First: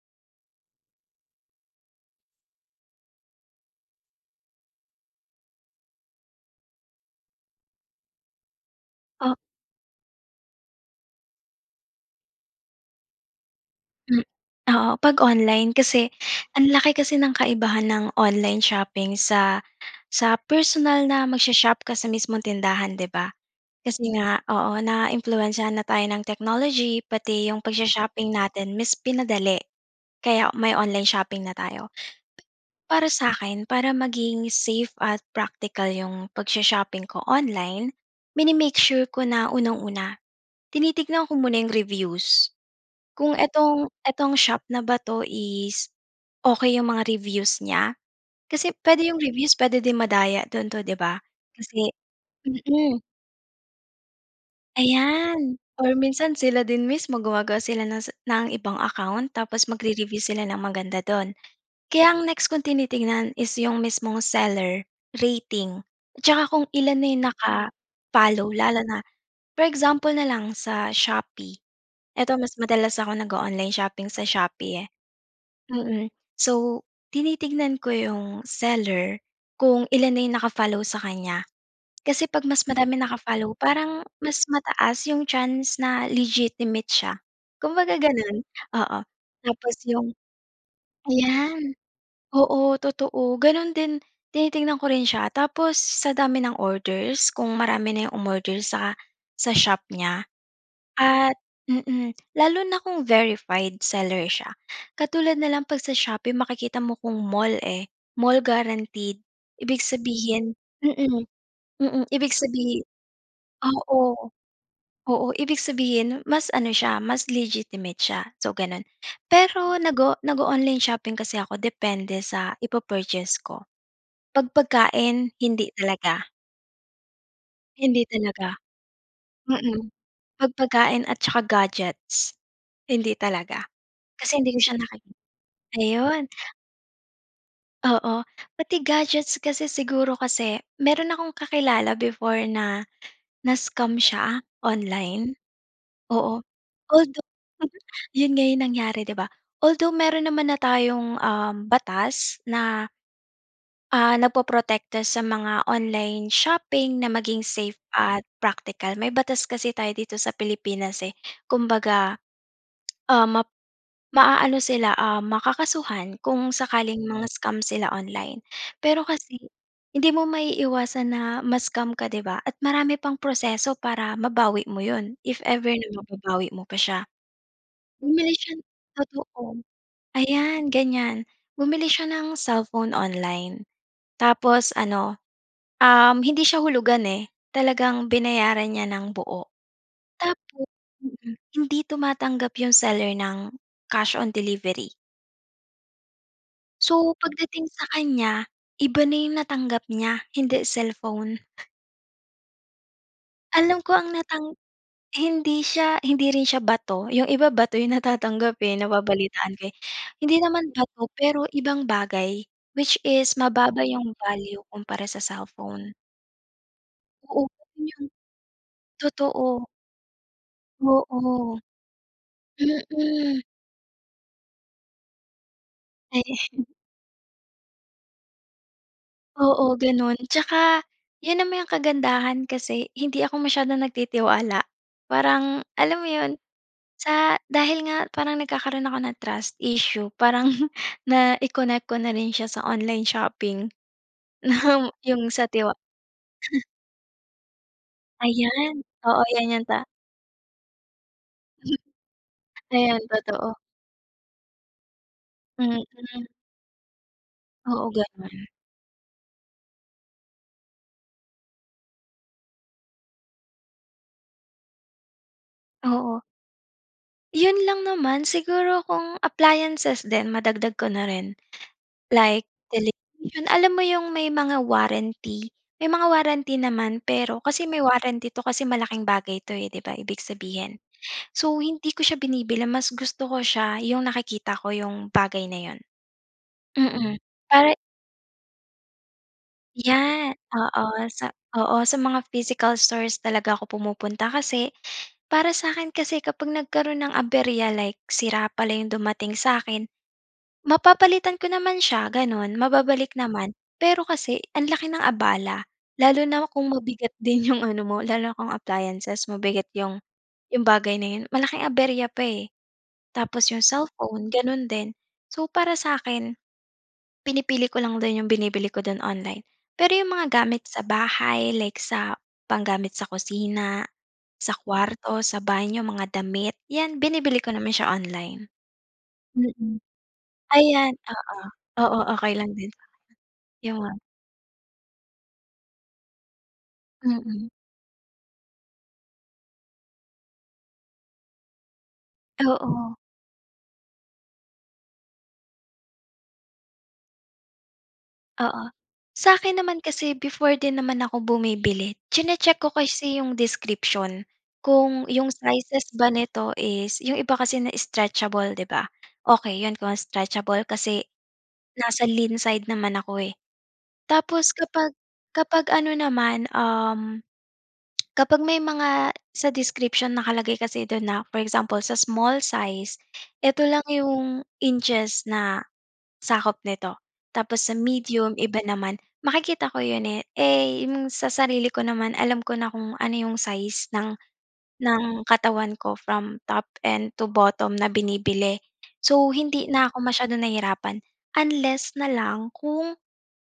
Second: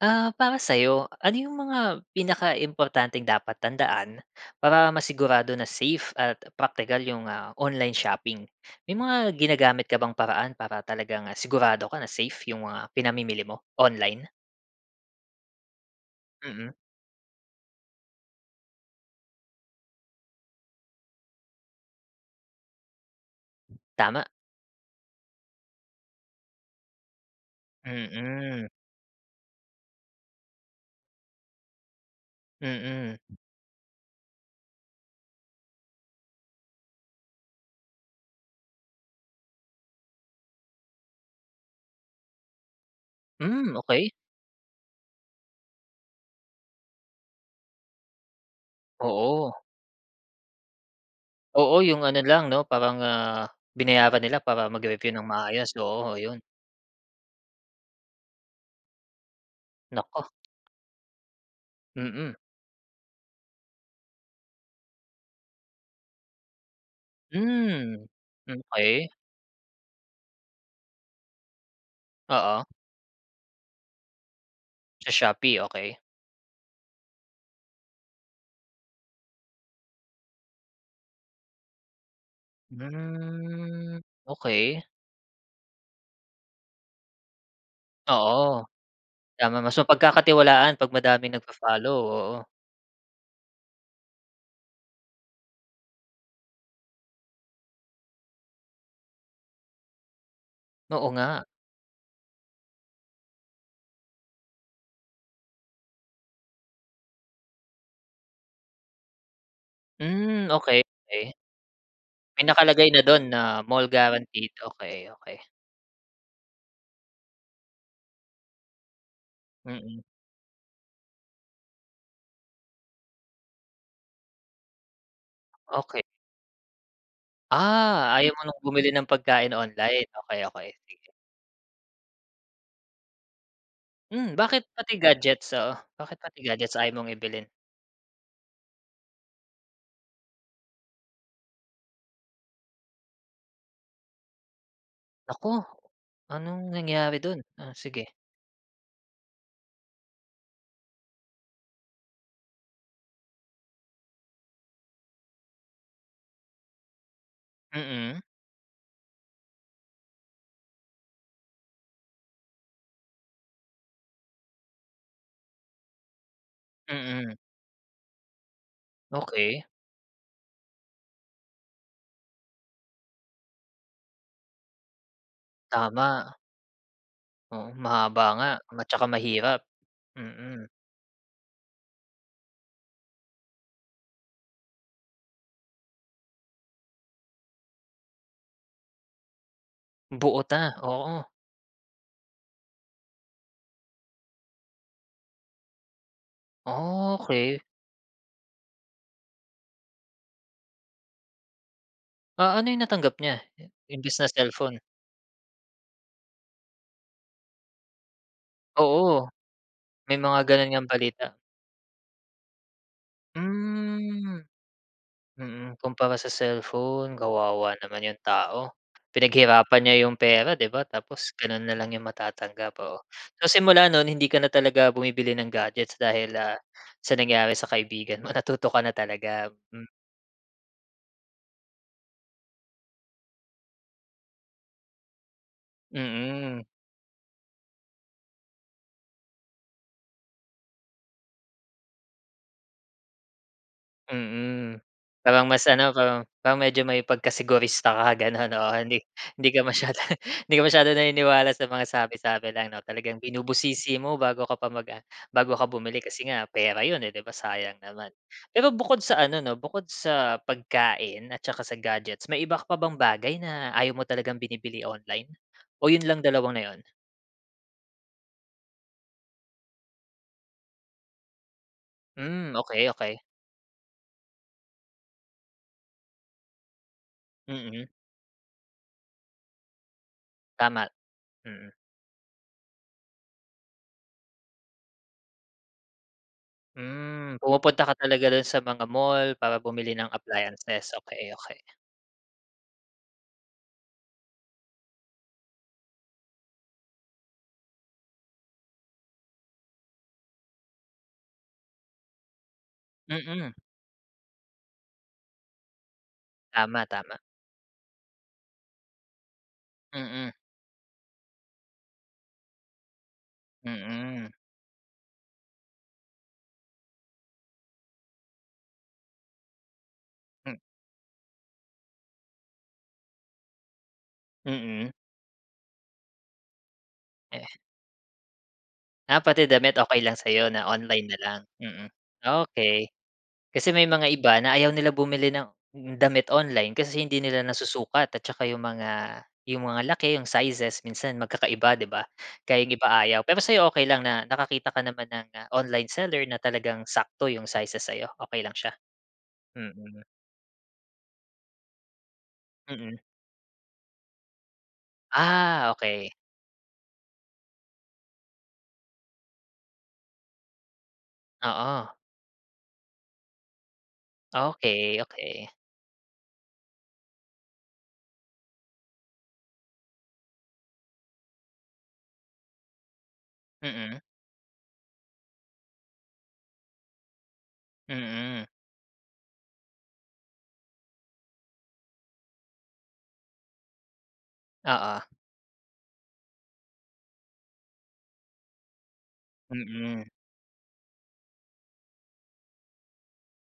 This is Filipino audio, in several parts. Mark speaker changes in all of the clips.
Speaker 1: Ah, para sayo, ano yung mga pinakaimportanteng dapat tandaan, para masigurado na safe at praktikal yung, ah, online shopping. May mga
Speaker 2: Ah
Speaker 1: ginagamit ka bang paraan para talagang sigurado ka na safe yung mga pinamimili mo,
Speaker 2: M
Speaker 1: online?
Speaker 2: oo, 'pag online kasi,
Speaker 1: Mm.
Speaker 2: ang laki kasi ng kaibahan ng online shopping sa sa personal na mag-sho-shop ka sa mismong tindahan 'di ba. Kasi
Speaker 1: Tama.
Speaker 2: nga, oo, na-impluwensyahan na tayo ng technology, pati 'yung pag-sho-shopping
Speaker 1: Mm.
Speaker 2: natin, mas pinadali. Kaya may online shopping na tayo. Para
Speaker 1: Mm.
Speaker 2: sa akin, para maging safe at praktikal 'yung pag-sho-shopping ko online, mini-make sure ko na unang-una, tinitignan ko muna 'yung reviews. Kung
Speaker 1: Hmm,
Speaker 2: etong
Speaker 1: okey.
Speaker 2: etong shop na ba 'to is okey 'yung mga reviews niya, kasi puwede 'yung reviews
Speaker 1: Oo.
Speaker 2: puwede din madaya do'n 'to 'di ba,
Speaker 1: Oo,
Speaker 2: kasi
Speaker 1: 'yung ano lang 'no,
Speaker 2: mm.
Speaker 1: parang, ah, binayaran nila para mag-review ng
Speaker 2: Ayan,
Speaker 1: maayos,
Speaker 2: or
Speaker 1: oo,
Speaker 2: minsan,
Speaker 1: ayun.
Speaker 2: sila din mismo gumagawa sila ng sa ng ibang account tapos
Speaker 1: Naku.
Speaker 2: mag-re-review sila ng maganda do'n. Kaya ang
Speaker 1: Mm.
Speaker 2: next kung tinitingnan is 'yung mismong seller, rating, at saka kung ilan na 'yung
Speaker 1: Hmm,
Speaker 2: naka-follow, lalo na
Speaker 1: okey.
Speaker 2: for example na lang, sa Shopee, eto mas
Speaker 1: Oo.
Speaker 2: madalas ako nag-o-online shopping sa Shopee, eh.
Speaker 1: Sa Shopee, okey.
Speaker 2: Mm, so, tinitignan ko 'yung seller, kung ilan na 'yung naka-follow sa kanya. Kasi 'pag mas madaming naka-follow,
Speaker 1: Hmm,
Speaker 2: parang mas
Speaker 1: okey.
Speaker 2: mataas 'yung chance na legitimate siya, kumbaga, gano'n.
Speaker 1: Oo.
Speaker 2: Oo,
Speaker 1: Tama,
Speaker 2: tapos
Speaker 1: mas
Speaker 2: 'yung
Speaker 1: mapagkakatiwalaan 'pag madaming
Speaker 2: ayan,
Speaker 1: nagfo-follow, oo.
Speaker 2: oo, totoo, gano'n din tinitingnan ko rin siya tapos sa dami ng orders kung marami na 'yung umorder sa sa shop niya.
Speaker 1: Oo
Speaker 2: At
Speaker 1: nga.
Speaker 2: mm, lalo na kung verified seller siya katulad na lang 'pag sa Shopee makikita mo kung mall, eh, mall guaranteed, ibig
Speaker 1: Hmm,
Speaker 2: sabihin
Speaker 1: okey,
Speaker 2: mm,
Speaker 1: okey.
Speaker 2: mm, ibig
Speaker 1: May
Speaker 2: sabihin
Speaker 1: nakalagay na do'n na mall
Speaker 2: oo.
Speaker 1: guaranteed, okey,
Speaker 2: Oo,
Speaker 1: okey.
Speaker 2: ibig sabihin, mas ano siya mas legitimate siya, so, gano'n. Pero nag
Speaker 1: Mm.
Speaker 2: o nag-o-online shopping kasi ako depende sa i-pu-purchase ko, 'pag pagkain hindi
Speaker 1: Okey.
Speaker 2: talaga. Hindi
Speaker 1: Ah, ayaw mo
Speaker 2: talaga.
Speaker 1: ng bumili ng pagkain
Speaker 2: Mm.
Speaker 1: online, okey,
Speaker 2: Pag
Speaker 1: okey
Speaker 2: pagkain
Speaker 1: sige.
Speaker 2: at saka gadgets. Hindi talaga.
Speaker 1: Hmm,
Speaker 2: Kasi hindi ko
Speaker 1: bakit
Speaker 2: siya
Speaker 1: pati
Speaker 2: nakiki
Speaker 1: gadgets, oo, bakit
Speaker 2: ayun.
Speaker 1: pati gadgets ayaw mong i bilhin?
Speaker 2: Oo, pati gadgets, kasi siguro kasi meron akong kakilala before na na-scam siya, online,
Speaker 1: Naku,
Speaker 2: oo.
Speaker 1: anong nangyari
Speaker 2: Although
Speaker 1: do'n? Oh, sige.
Speaker 2: 'yun nga, 'yung nangyari, di ba? Although meron naman na tayong, ah, batas na ah, nagpoprotekta sa mga online shopping na maging safe
Speaker 1: Mm.
Speaker 2: at practical, may batas kasi tayo dito sa Pilipinas, eh. Kumbaga, ah, map maaano sila, ah, makakasuhan kung sakaling
Speaker 1: Mm.
Speaker 2: mang-scam sila online. Pero kasi
Speaker 1: Okey.
Speaker 2: hindi mo maiiwasan na ma-scam ka di ba at marami pang proseso para mabawi mo 'yon if ever na
Speaker 1: Tama.
Speaker 2: mababawi mo pa siya.
Speaker 1: Oo, mahaba
Speaker 2: Bumili
Speaker 1: nga
Speaker 2: siya ng
Speaker 1: at saka
Speaker 2: totoo
Speaker 1: mahirap. Mm.
Speaker 2: ayan, ganiyan, bumili siya ng cellphone online, tapos ano, um, hindi siya hulugan, eh, talagang binayaran niya ng buo.
Speaker 1: Buo na,
Speaker 2: Tapos
Speaker 1: oo.
Speaker 2: mm, hindi tumatanggap 'yung seller ng cash on delivery. So
Speaker 1: Okey.
Speaker 2: pagdating sa kanya, iba na yung natanggap niya. Hindi cellphone.
Speaker 1: Ah, ano 'yong natanggap niya? I
Speaker 2: Alam ko ang
Speaker 1: imbes na
Speaker 2: natang
Speaker 1: cellphone?
Speaker 2: hindi siya hindi rin siya bato, 'yong iba bato 'yong natatanggap, eh,
Speaker 1: Oo,
Speaker 2: nababalitaan ko, eh.
Speaker 1: may
Speaker 2: Hindi
Speaker 1: mga ganun
Speaker 2: naman
Speaker 1: ngang
Speaker 2: bato
Speaker 1: balita.
Speaker 2: pero ibang bagay, which is mababa 'yong
Speaker 1: Mm.
Speaker 2: value kumpara sa
Speaker 1: Mm,
Speaker 2: cellphone.
Speaker 1: kumpara sa cellphone.
Speaker 2: Oo,
Speaker 1: Kawawa
Speaker 2: yun
Speaker 1: naman 'yong tao.
Speaker 2: totoo.
Speaker 1: Pinaghirapan niya 'yong pera, 'di ba, tapos
Speaker 2: Oo.
Speaker 1: gano'n na lang 'yong matatanggap, oo.
Speaker 2: Mm.
Speaker 1: So simula no'n hindi ka na talaga bumibili ng gadgets
Speaker 2: Ay,
Speaker 1: dahil, ah, sa nangyari sa kaibigan mo, natuto ka na talaga.
Speaker 2: Oo,
Speaker 1: Mm.
Speaker 2: gano'n. Tsaka 'yon naman yung kagandahan kasi hindi ako masyadong nagtitiwala. Parang alam mo 'yon,
Speaker 1: Mm.
Speaker 2: sa dahil nga parang nagkakaroon ako ng trust issue parang nai-connect ko na rin siya sa online shopping.
Speaker 1: Mm.
Speaker 2: 'Yong sa
Speaker 1: Parang mas
Speaker 2: tiwa
Speaker 1: ano parang parang medyo may pagkasegurista ka gano'n, oo,
Speaker 2: Ayan,
Speaker 1: hindi
Speaker 2: oo 'yan
Speaker 1: hindi ka
Speaker 2: 'yan ta
Speaker 1: masyado hindi ka masyadong naniniwala sa mga sabi-sabi lang, 'no,
Speaker 2: Ayan,
Speaker 1: talagang
Speaker 2: totoo.
Speaker 1: binubusisi mo bago ka pa mag ah, bago ka bumili kasi
Speaker 2: Mm.
Speaker 1: nga, pera 'yon, eh, 'di ba sayang
Speaker 2: Oo,
Speaker 1: naman.
Speaker 2: ganun.
Speaker 1: Pero bukod sa ano 'no, bukod sa pagkain at saka sa gadgets, may iba ka pa bang bagay na ayaw mo talagang binibili online? O, 'yon
Speaker 2: Oo.
Speaker 1: lang dalawa na 'yon?
Speaker 2: Yun lang naman, siguro kung appliances din, madagdag ko na rin. Like,
Speaker 1: Hmm, okey, okey.
Speaker 2: television, alam mo 'yong may mga warranty? May mga warranty naman, pero, kasi may
Speaker 1: Mm.
Speaker 2: warranty 'to, kasi malaking bagay 'to eh, 'di ba? Ibig sabihin.
Speaker 1: Tama,
Speaker 2: So,
Speaker 1: mm.
Speaker 2: hindi ko siya binibili, mas gusto ko siya, 'yong nakikita ko 'yong, bagay na 'yon. Mm,
Speaker 1: Hmm,
Speaker 2: para.
Speaker 1: pumupunta ka talaga dun sa mga mall, para bumili ng
Speaker 2: Yan,
Speaker 1: appliances,
Speaker 2: oo sa
Speaker 1: okey, okey.
Speaker 2: oo, sa mga physical stores talaga ako pumupunta kasi, para sa'kin kasi kapag nagkaroon ng aberya, like, sira pala 'yong dumating sa'kin, mapapalitan ko naman siya, gano'n, mababalik naman.
Speaker 1: Mm.
Speaker 2: Pero kasi, ang laki ng abala, lalo na kung
Speaker 1: Tama,
Speaker 2: mabigat
Speaker 1: tama.
Speaker 2: din 'yong ano mo, lalo na kung appliances, mabigat 'yong,
Speaker 1: Mm.
Speaker 2: 'yong bagay na 'yon, malaking aberya pa eh. Tapos 'yong cellphone,
Speaker 1: Mm.
Speaker 2: gano'n din. So para sa'kin, pinipili ko lang dun 'yong binibili ko dun, online. Pero 'yong mga
Speaker 1: Hmm.
Speaker 2: gamit sa bahay, like sa pang-gamit sa kusina, sa
Speaker 1: Mm.
Speaker 2: kuwarto, sa banyo, mga damit, 'yan binibili
Speaker 1: Eh
Speaker 2: ko naman siya online.
Speaker 1: Ah, pati damit
Speaker 2: Mm.
Speaker 1: okey lang sa 'yo na
Speaker 2: Ayan,
Speaker 1: online na
Speaker 2: oo,
Speaker 1: lang, mm,
Speaker 2: oo, okey lang din.
Speaker 1: okey. Kasi may
Speaker 2: Yo'n.
Speaker 1: mga iba, na ayaw nila bumili ng, damit online, kasi hindi nila
Speaker 2: Mm.
Speaker 1: nasusukat, at tsaka 'yong mga, 'yong mga laki, 'yong sizes, minsan magkakaiba, 'di ba? Kaya yung iba
Speaker 2: Oo.
Speaker 1: ayaw, pero sa'yo okay lang na, nakakita ka naman ng online seller, na talagang sakto 'yong sizes sa'yo, okey lang
Speaker 2: Oo.
Speaker 1: siya?
Speaker 2: Sa'kin naman
Speaker 1: Mm.
Speaker 2: kasi, before din naman ako bumibili, chine-check ko
Speaker 1: Mm.
Speaker 2: kasi 'yong description, kung 'yong
Speaker 1: Ah,
Speaker 2: sizes ba
Speaker 1: okey.
Speaker 2: nito is 'yong iba kasi na, stretchable 'di ba? Okay 'yon kung stretchable kasi,
Speaker 1: Oo.
Speaker 2: nasa lean side naman ako eh. Tapos kapag
Speaker 1: Okey, okey.
Speaker 2: kapag ano naman, um, kapag may mga, sa description nakalagay kasi do'n na, for example, sa small size, ito lang
Speaker 1: Mm.
Speaker 2: 'yong, inches na, sakop nito. Tapos sa medium,
Speaker 1: Mm.
Speaker 2: iba naman, makikita ko 'yon eh, eh, 'yong sa sarili ko naman, alam ko na kung ano 'yong size ng
Speaker 1: Oo.
Speaker 2: ng katawan ko, from top end to bottom na binibili. So, hindi na ako
Speaker 1: Mm.
Speaker 2: masyadong nahirapan, unless na lang, kung,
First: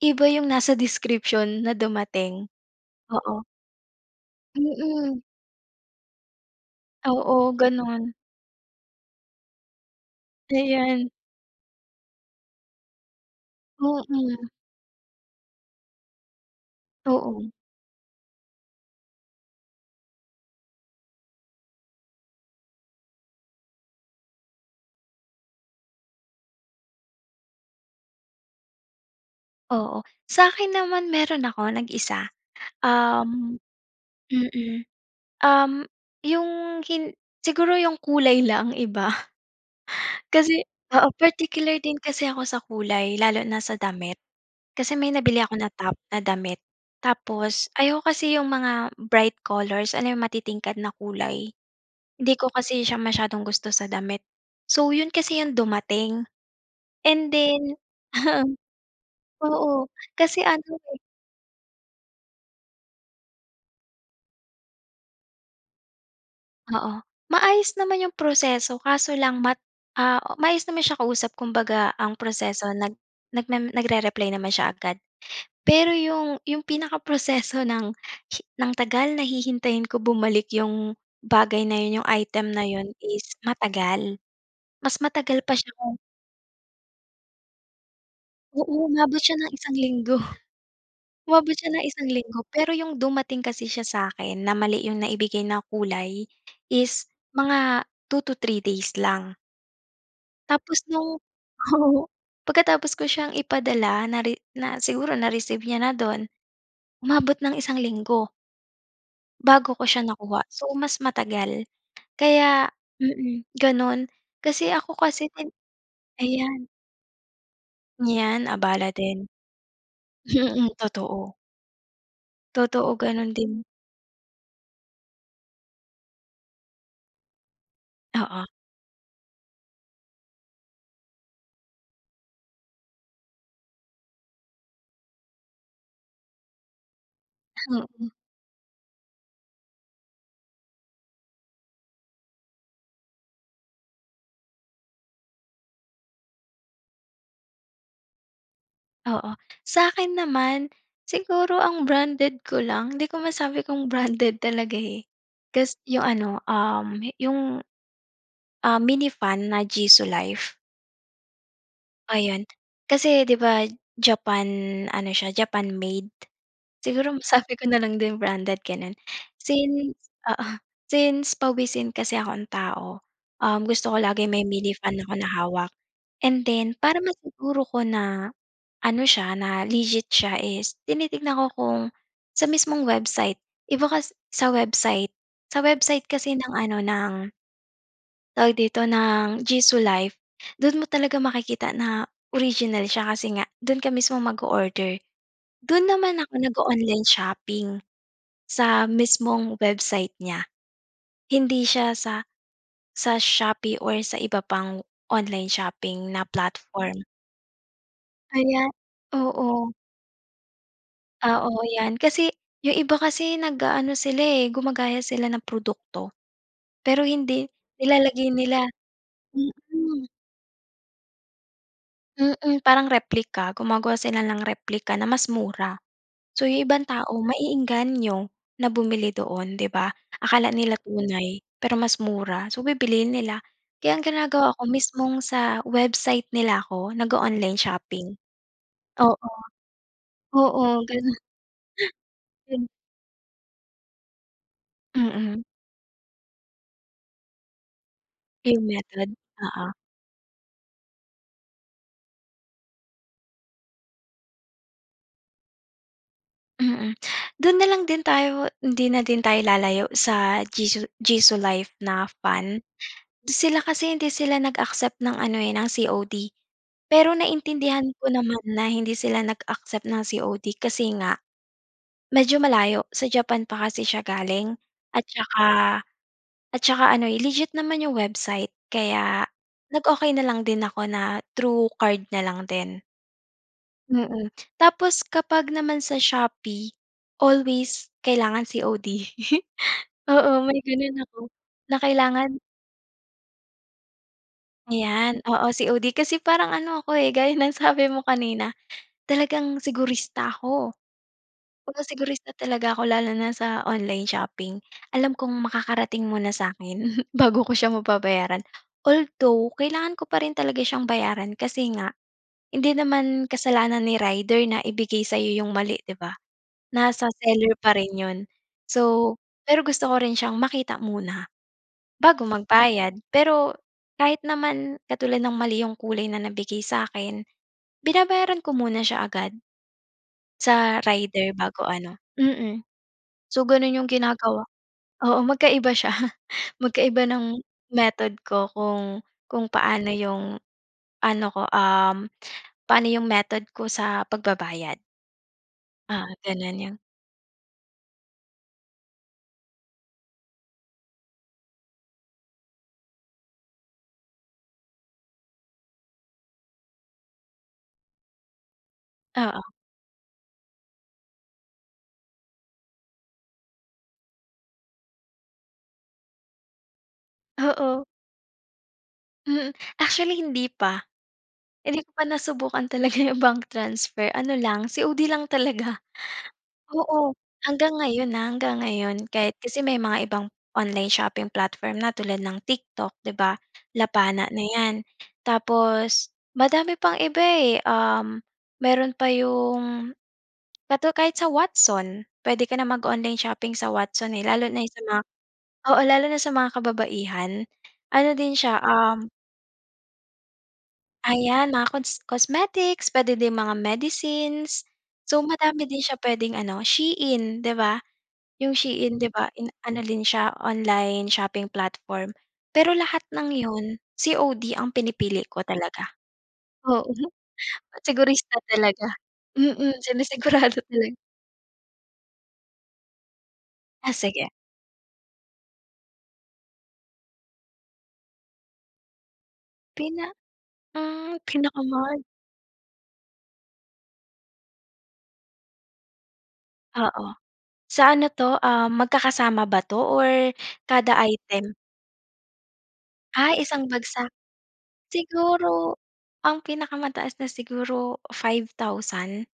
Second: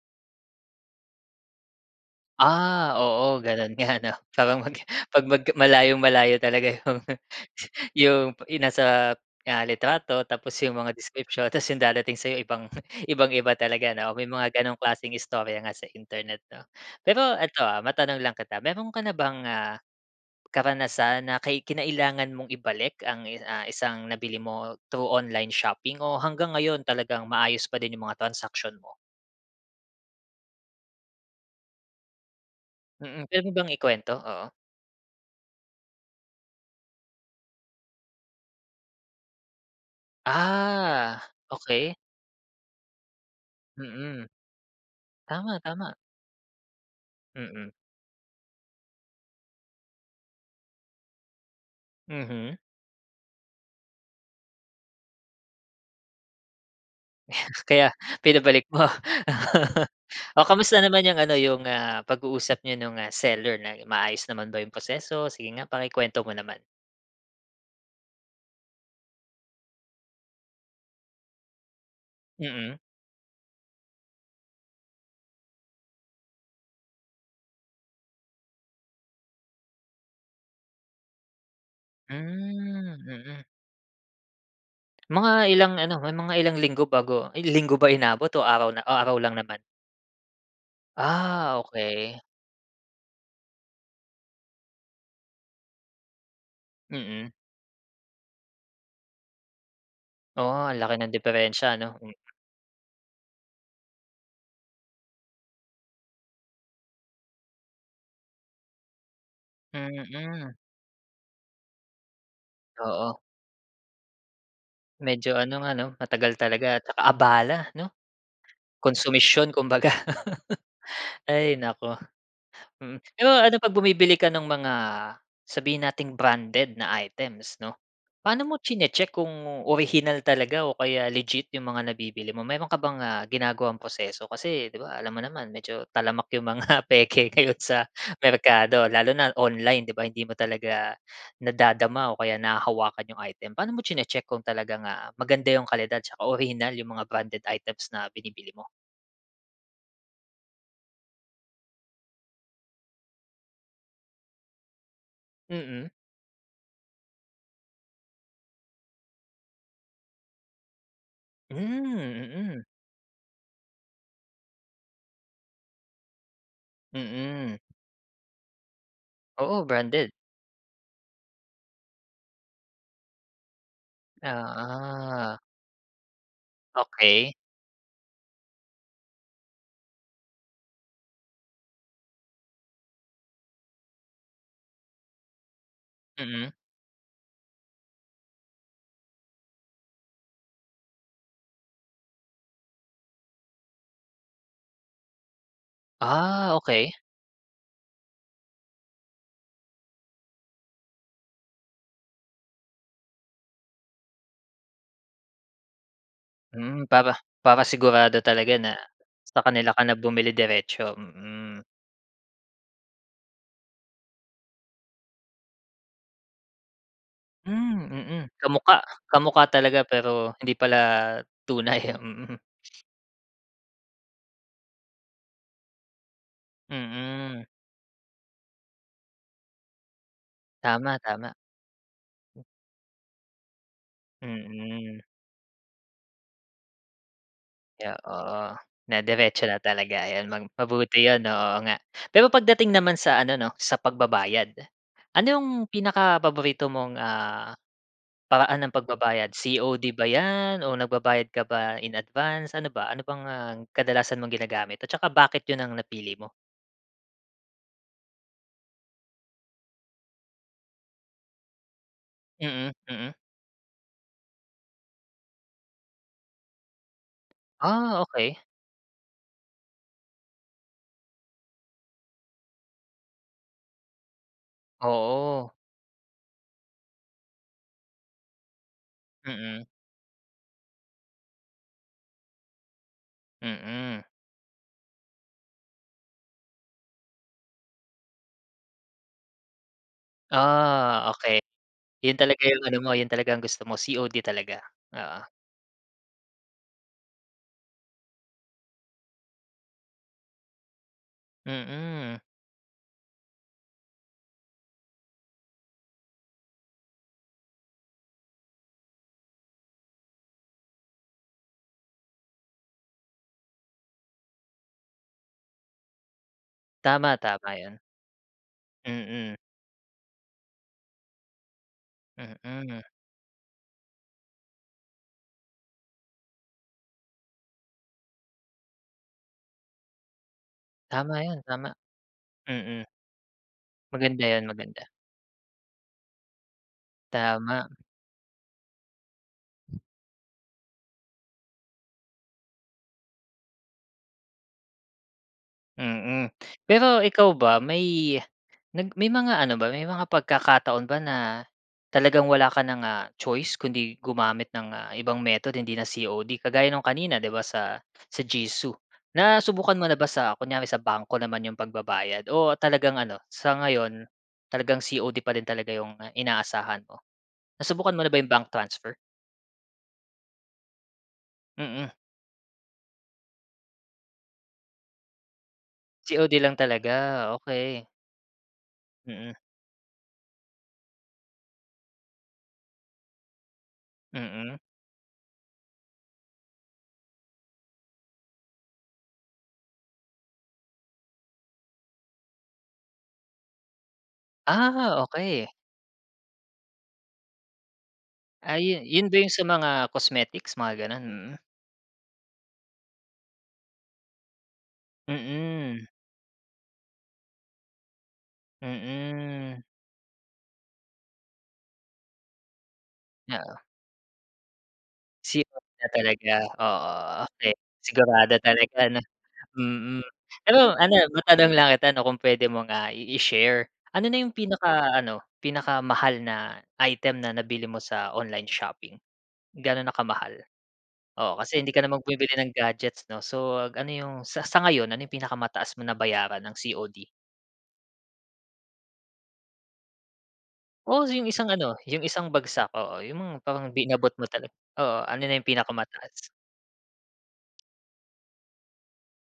Speaker 2: iba 'yong nasa description, na dumating.
Speaker 1: Ah, oo
Speaker 2: Oo.
Speaker 1: gano'n nga, 'no? Parang mag
Speaker 2: Mm.
Speaker 1: pag mag malayong-malayo talaga 'yong,
Speaker 2: Oo, gano'n.
Speaker 1: 'yong, 'yong nasa, ah, litrato, tapos 'yong mga
Speaker 2: Ayan.
Speaker 1: description, tapos 'yong darating sa'yo, ibang, ibang-iba talaga 'no? May
Speaker 2: Mm.
Speaker 1: mga gano'ng klaseng istorya nga, sa Internet 'no? Pero
Speaker 2: Oo.
Speaker 1: eto, ah, matanong lang kita, meron ka na bang, ah, karanasan, na kay kinailangan mong ibalik ang i ah, isang nabili mo, through online shopping, o hanggang ngayon, talagang maayos pa din 'yong mga transaction mo?
Speaker 2: Oo. Sa'kin naman, meron ako nag-isa.
Speaker 1: Mm, puwede mo
Speaker 2: Um,
Speaker 1: bang ikuwento? Oo.
Speaker 2: mm, um, yung hin siguro yung kulay lang iba. Kasi oo,
Speaker 1: Ah,
Speaker 2: particular
Speaker 1: okey.
Speaker 2: din kasi ako sa kulay, lalo na sa damit.
Speaker 1: Mm.
Speaker 2: Kasi may nabili ako
Speaker 1: Tama,
Speaker 2: na
Speaker 1: tama.
Speaker 2: top, na damit, tapos,
Speaker 1: Mm.
Speaker 2: ayaw ko kasi yung mga bright colors, alam mo yung matitingkad na kulay. Hindi ko
Speaker 1: Mhm.
Speaker 2: kasi siya masyadong gusto sa damit. So 'yon, kasi yung dumating and then
Speaker 1: Kaya pinabalik mo?
Speaker 2: Oo, kasi
Speaker 1: O,
Speaker 2: ano
Speaker 1: kamusta
Speaker 2: eh
Speaker 1: naman yung ano, yung, ah, pag-uusap niyo no'ng, ah, seller, na maayos naman ba yung proseso? Sige nga pakikuwento mo naman.
Speaker 2: Oo, maayos naman yung proseso, kaso lang mat ah, maayos naman siya kausap, kumbaga, ang proseso
Speaker 1: Mm.
Speaker 2: nag nagme nag-re-reply naman siya agad. Pero yung yung pinakaproseso ng hi ng tagal na hihintayin ko bumalik yung bagay na 'yon, yung item na 'yon,
Speaker 1: Hmm,
Speaker 2: is
Speaker 1: mm.
Speaker 2: matagal. Mas
Speaker 1: Mga
Speaker 2: matagal pa siya
Speaker 1: ilang
Speaker 2: kung
Speaker 1: ano, may mga ilang linggo, bago linggo ba inabot o araw na
Speaker 2: Oo,
Speaker 1: o araw
Speaker 2: umabot siya
Speaker 1: lang
Speaker 2: ng
Speaker 1: naman?
Speaker 2: isang linggo,
Speaker 1: Ah,
Speaker 2: umabot siya ng isang
Speaker 1: okey.
Speaker 2: linggo, pero yung dumating kasi siya sa'kin, na mali yung naibigay ng kulay, is
Speaker 1: Mm.
Speaker 2: mga 2 to 3 days lang.
Speaker 1: Oh, ang
Speaker 2: Tapos
Speaker 1: laki ng
Speaker 2: no'ng
Speaker 1: diperensiya, 'no?
Speaker 2: oo.
Speaker 1: Mm.
Speaker 2: Pagkatapos ko siyang ipadala nari na siguro na-receive niya na do'n, umabot ng isang linggo. Bago ko siya nakuha,
Speaker 1: Mm.
Speaker 2: so, mas matagal. Kaya,
Speaker 1: Oo.
Speaker 2: mm, gano'n kasi ako kasi
Speaker 1: Medyo
Speaker 2: tin
Speaker 1: ano nga, 'no, matagal
Speaker 2: ayan.
Speaker 1: talaga, at saka abala, 'no?
Speaker 2: Yan, abala din.
Speaker 1: Konsumisyon kumbaga.
Speaker 2: Mhm, totoo.
Speaker 1: Ay, naku.
Speaker 2: Totoo,
Speaker 1: Mm. Pero
Speaker 2: gano'n
Speaker 1: ano,
Speaker 2: din.
Speaker 1: 'pag bumibili ka no'ng mga, sabihin nating branded na items, 'no, paano
Speaker 2: Oo.
Speaker 1: mo chine-check kung orihinal talaga o kaya legit, yung mga nabibili mo. Meron ka bang, ah, ginagawang proseso, kasi 'di ba, alam mo naman, medyo talamak yung mga peke ngayon sa
Speaker 2: Mm.
Speaker 1: merkado. Lalo na online, 'di ba, hindi mo talaga nadadama o kaya nahahawakan yung item. Paano mo chine-check kung talagang, ah, maganda yung kalidad tsaka orihinal yung mga branded items na binibili mo?
Speaker 2: Oo. Sa'kin naman, siguro ang branded ko lang, hindi ko masabi kung branded talaga eh, kasi
Speaker 1: Mm.
Speaker 2: yung ano, um, yung, ah, mini fan na Jisulife.
Speaker 1: Hmm,
Speaker 2: Ayun,
Speaker 1: mm.
Speaker 2: kasi 'di ba, Japan ano siya, Japan made. Siguro
Speaker 1: Mm.
Speaker 2: sabi ko na lang din branded, gano'n.
Speaker 1: Oo,
Speaker 2: Since
Speaker 1: branded.
Speaker 2: oo, since pawisin kasi akong tao, um, gusto ko laging may mini-fan ako na
Speaker 1: Oo.
Speaker 2: hawak. And then, para
Speaker 1: Okey.
Speaker 2: masiguro ko na, ano siya, na legit siya is, tinitingnan ko kung, sa mismong website. Iba kas sa website sa website kasi
Speaker 1: Mm.
Speaker 2: ng ano, ng tawag dito, ng Jisu Life, do'n mo talaga makikita na original siya, kasi nga do'n ka mismong mag-o-order. Do'n naman ako
Speaker 1: Ah, okey.
Speaker 2: nag-o-online shopping, sa mismong website niya. Hindi siya sa sa Shopee or sa iba pang online shopping na
Speaker 1: Hmm,
Speaker 2: platform.
Speaker 1: para para sigurado talaga
Speaker 2: Kaya
Speaker 1: na, sa
Speaker 2: oo.
Speaker 1: kanila ka na bumili diretso,
Speaker 2: Oo
Speaker 1: mm.
Speaker 2: 'yan, kasi 'yong iba kasi nag-aano sila, eh, gumagaya sila ng produkto. Pero hindi
Speaker 1: Hmm, mm,
Speaker 2: nilalagay nila
Speaker 1: kamukha. Kamukha talaga
Speaker 2: mm.
Speaker 1: pero hindi pala tunay, mm.
Speaker 2: Mm, parang replika, gumagawa sila ng replika na mas mura. So, 'yong ibang tao
Speaker 1: Mm.
Speaker 2: maeengganyo na bumili doon, 'di ba? Akala nila
Speaker 1: Tama, tama.
Speaker 2: tunay, pero mas mura. So bibilihin nila, kaya ang ginagawa ko,
Speaker 1: Mm.
Speaker 2: mismong sa website nila ako nag-o-online
Speaker 1: Yo
Speaker 2: shopping.
Speaker 1: oo, na
Speaker 2: Oo.
Speaker 1: diretso na talaga, ayon mang
Speaker 2: Oo,
Speaker 1: mabuti
Speaker 2: gano'n.
Speaker 1: 'yon, o oo nga. Pero,
Speaker 2: Gan
Speaker 1: pagdating naman sa ano 'no, sa pagbabayad, ano
Speaker 2: Mm.
Speaker 1: 'yong pinakapaborito mong, ah,
Speaker 2: 'Yong
Speaker 1: paraan ng
Speaker 2: method,
Speaker 1: pagbabayad,
Speaker 2: oo.
Speaker 1: COD ba 'yan o nagbabayad ka ba, in advance? Ano ba ano bang ang kadalasan mong ginagamit, at saka bakit 'yon ang napili mo?
Speaker 2: Mm, do'n na lang din tayo hindi na din tayo lalayo sa Jisu Jisu Life na fan.
Speaker 1: Mm, mm.
Speaker 2: Sila kasi hindi sila nag-accept ng ano, eh, ng COD. Pero, naiintindihan
Speaker 1: Ah,
Speaker 2: ko
Speaker 1: okey.
Speaker 2: naman na hindi sila nag-accept ng COD, kasi nga, medyo malayo, sa Japan pa kasi siya galing. At saka
Speaker 1: Oo.
Speaker 2: at tsaka ano, eh, legit naman 'yong website. Kaya
Speaker 1: Mm.
Speaker 2: nag okey na lang din ako na, through card na lang din.
Speaker 1: Mm.
Speaker 2: Mm. Tapos kapag naman sa Shopee, always kailangan COD. Oo, may ganun
Speaker 1: Ah,
Speaker 2: ako,
Speaker 1: okey.
Speaker 2: na
Speaker 1: 'Yun talaga
Speaker 2: kailangan
Speaker 1: 'yung ano mo, 'yon talaga ang gusto mo, COD talaga,
Speaker 2: Ayan,
Speaker 1: oo.
Speaker 2: oo, COD kasi parang ano ako, eh, gaya ng sabi mo kanina, talagang sigurista ako. Oo,
Speaker 1: Mm.
Speaker 2: sigurista talaga ako lalo na sa online shopping. Alam kong makakarating muna sa'kin bago ko siya mababayaran. Although kailangan ko pa rin talaga siyang bayaran kasi nga, hindi naman kasalanan ni rider na ibigay sa'yo 'yung mali, di ba? Nasa
Speaker 1: Tama,
Speaker 2: seller
Speaker 1: tama
Speaker 2: pa
Speaker 1: 'yun.
Speaker 2: rin 'yun. So,
Speaker 1: Mm.
Speaker 2: pero gusto ko rin siyang makita muna bago
Speaker 1: Mm.
Speaker 2: magbayad. Pero kahit naman katulad ng mali 'yung kulay na nabigay sa'kin, binabayaran ko muna siya agad, sa
Speaker 1: Tama
Speaker 2: rider
Speaker 1: 'yun,
Speaker 2: bago
Speaker 1: tama,
Speaker 2: ano mm.
Speaker 1: mm.
Speaker 2: So, gano'n 'yung
Speaker 1: Maganda
Speaker 2: ginagawa
Speaker 1: 'yun, maganda.
Speaker 2: oo, magkaiba siya, magkaiba ng
Speaker 1: Tama.
Speaker 2: method ko kung kung paano 'yung ano ko, um, paano 'yung method ko sa pagbabayad. Ah,
Speaker 1: Mm.
Speaker 2: gano'n 'yon.
Speaker 1: Pero ikaw ba may nag may mga ano ba may mga pagkakataon ba na talagang wala ka na ng, ah, choice kundi gumamit ng, ah, ibang method, hindi na COD kagaya no'ng kanina, 'di ba, sa sa Jisu.
Speaker 2: Oo.
Speaker 1: Nasubukan mo na ba sa kunyari sa bangko naman 'yong pagbabayad, o talagang ano sa ngayon, talagang COD pa rin talaga 'yong inaasahan mo?
Speaker 2: Oo.
Speaker 1: Nasubukan mo na ba 'yong bank transfer?
Speaker 2: Mm, actually hindi pa. Hindi ko
Speaker 1: Mm.
Speaker 2: pa nasubukan talaga 'yong bank transfer, ano lang, COD lang talaga.
Speaker 1: COD lang talaga,
Speaker 2: Oo, hanggang
Speaker 1: okey.
Speaker 2: ngayon, ah, hanggang ngayon kahit
Speaker 1: Mm.
Speaker 2: kasi may mga ibang online shopping platform na tulad ng TikTok, 'di ba? Lapana na
Speaker 1: Mm.
Speaker 2: 'yan. Tapos madami pang iba, eh, um, mayro'n pa 'yung, katu kahit sa Watson, puwede ka na mag-online shopping sa Watson, eh, lalo na sa mga
Speaker 1: Ah, okey.
Speaker 2: oo, lalo na sa mga kababaihan, ano din siya,
Speaker 1: Ay, 'yun 'yun
Speaker 2: um
Speaker 1: ba 'yung sa mga cosmetics, mga gano'n? Mm.
Speaker 2: Ayan, mga cons cosmetics, puwede din mga medicines. So madami din
Speaker 1: Mm.
Speaker 2: siya puwedeng ano, SHEIN, 'di ba? 'Yong SHEIN, 'di ba, in
Speaker 1: Mm.
Speaker 2: ano din siya online shopping platform. Pero lahat ng
Speaker 1: Oo.
Speaker 2: 'yon, COD ang pinipili ko
Speaker 1: COD
Speaker 2: talaga.
Speaker 1: na talaga,
Speaker 2: Oo,
Speaker 1: oo, okey, sigurado
Speaker 2: segurista
Speaker 1: talaga
Speaker 2: talaga.
Speaker 1: ano?
Speaker 2: Mm,
Speaker 1: Mm. Pero
Speaker 2: sinisigurado
Speaker 1: ano,
Speaker 2: talaga.
Speaker 1: matanong lang kita, 'no, kung puwede mong, ah, i i-share,
Speaker 2: Ah,
Speaker 1: ano na
Speaker 2: sige.
Speaker 1: 'yung pinaka-ano pinakamahal na item na nabili mo sa online shopping? Gaano na
Speaker 2: Pina
Speaker 1: kamahal?
Speaker 2: ah,
Speaker 1: Oo, kasi hindi ka
Speaker 2: pinakamahal.
Speaker 1: naman bumibili ng gadgets, 'no, so ano 'yung sa sa ngayon, ano 'yung pinakamataas mo nabayaran ng
Speaker 2: Oo,
Speaker 1: COD?
Speaker 2: sa ano 'to, ah, magkakasama ba 'to or kada
Speaker 1: Oo, 'yung isang
Speaker 2: item?
Speaker 1: ano 'yung isang bagsak, oo, 'yung mga
Speaker 2: Ah,
Speaker 1: parang
Speaker 2: isang
Speaker 1: b
Speaker 2: bagsak.
Speaker 1: inabot mo talaga, oo, ano na 'yung
Speaker 2: Siguro
Speaker 1: pinakamataas?
Speaker 2: ang pinakamataas na siguro, 5000.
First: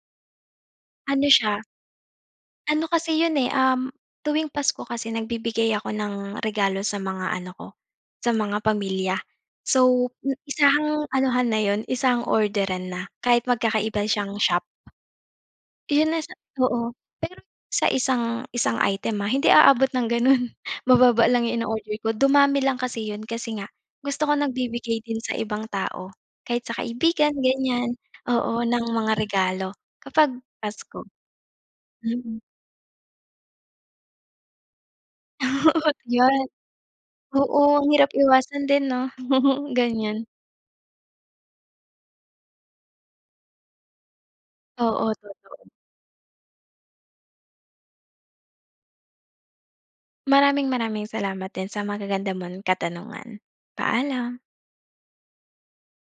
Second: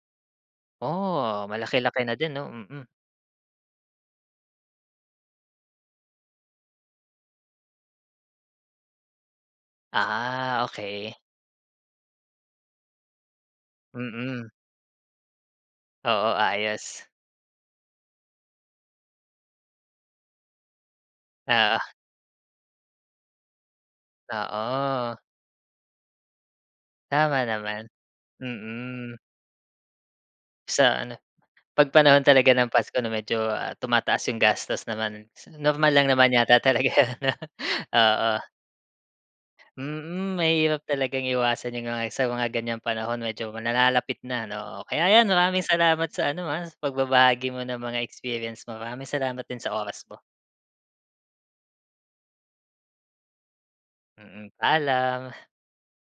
Speaker 2: Ano
Speaker 1: Oh,
Speaker 2: siya,
Speaker 1: malaki-laki na din 'no,
Speaker 2: ano
Speaker 1: mm.
Speaker 2: kasi 'yon, eh, um, tuwing Pasko kasi nagbibigay ako ng regalo sa mga ano ko, sa mga pamilya. So, eh,
Speaker 1: Ah,
Speaker 2: isahang
Speaker 1: okey.
Speaker 2: anuhan na 'yon isahang orderan na, kahit magkakaiba siyang
Speaker 1: Mm.
Speaker 2: shop. 'Yon na
Speaker 1: Oo,
Speaker 2: sa oo.
Speaker 1: ayos.
Speaker 2: Pero sa isang isang item, ah, hindi aabot ng gano'n, mababa lang 'yong
Speaker 1: Oo.
Speaker 2: ino-order ko, dumami lang kasi 'yon kasi nga gusto ko nagbibigay
Speaker 1: Oo.
Speaker 2: din sa ibang tao kahit sa kaibigan
Speaker 1: Tama naman,
Speaker 2: ganiyan, oo, ng mga
Speaker 1: mm.
Speaker 2: regalo kapag
Speaker 1: Sa
Speaker 2: Pasko.
Speaker 1: ano pag panahon
Speaker 2: Mm.
Speaker 1: talaga ng Pasko, 'no, medyo, ah, tumataas 'yung gastos naman, si
Speaker 2: Oo,
Speaker 1: normal lang naman
Speaker 2: 'yun.
Speaker 1: yata talaga 'yan 'no
Speaker 2: Oo, ang hirap
Speaker 1: oo.
Speaker 2: iwasan din 'no, ganiyan.
Speaker 1: Mm, mahirap talagang iwasan 'yung mga sa mga ganiyang panahon, medyo ma nalalapit na 'no, o, kaya
Speaker 2: Oo,
Speaker 1: 'yan,
Speaker 2: totoo.
Speaker 1: maraming salamat sa ano, ah, pagbabahagi mo ng mga experience mo, maraming salamat din sa oras mo.
Speaker 2: Maraming maraming salamat din sa magaganda mong katanungan, paalam.
Speaker 1: Mm, paalam.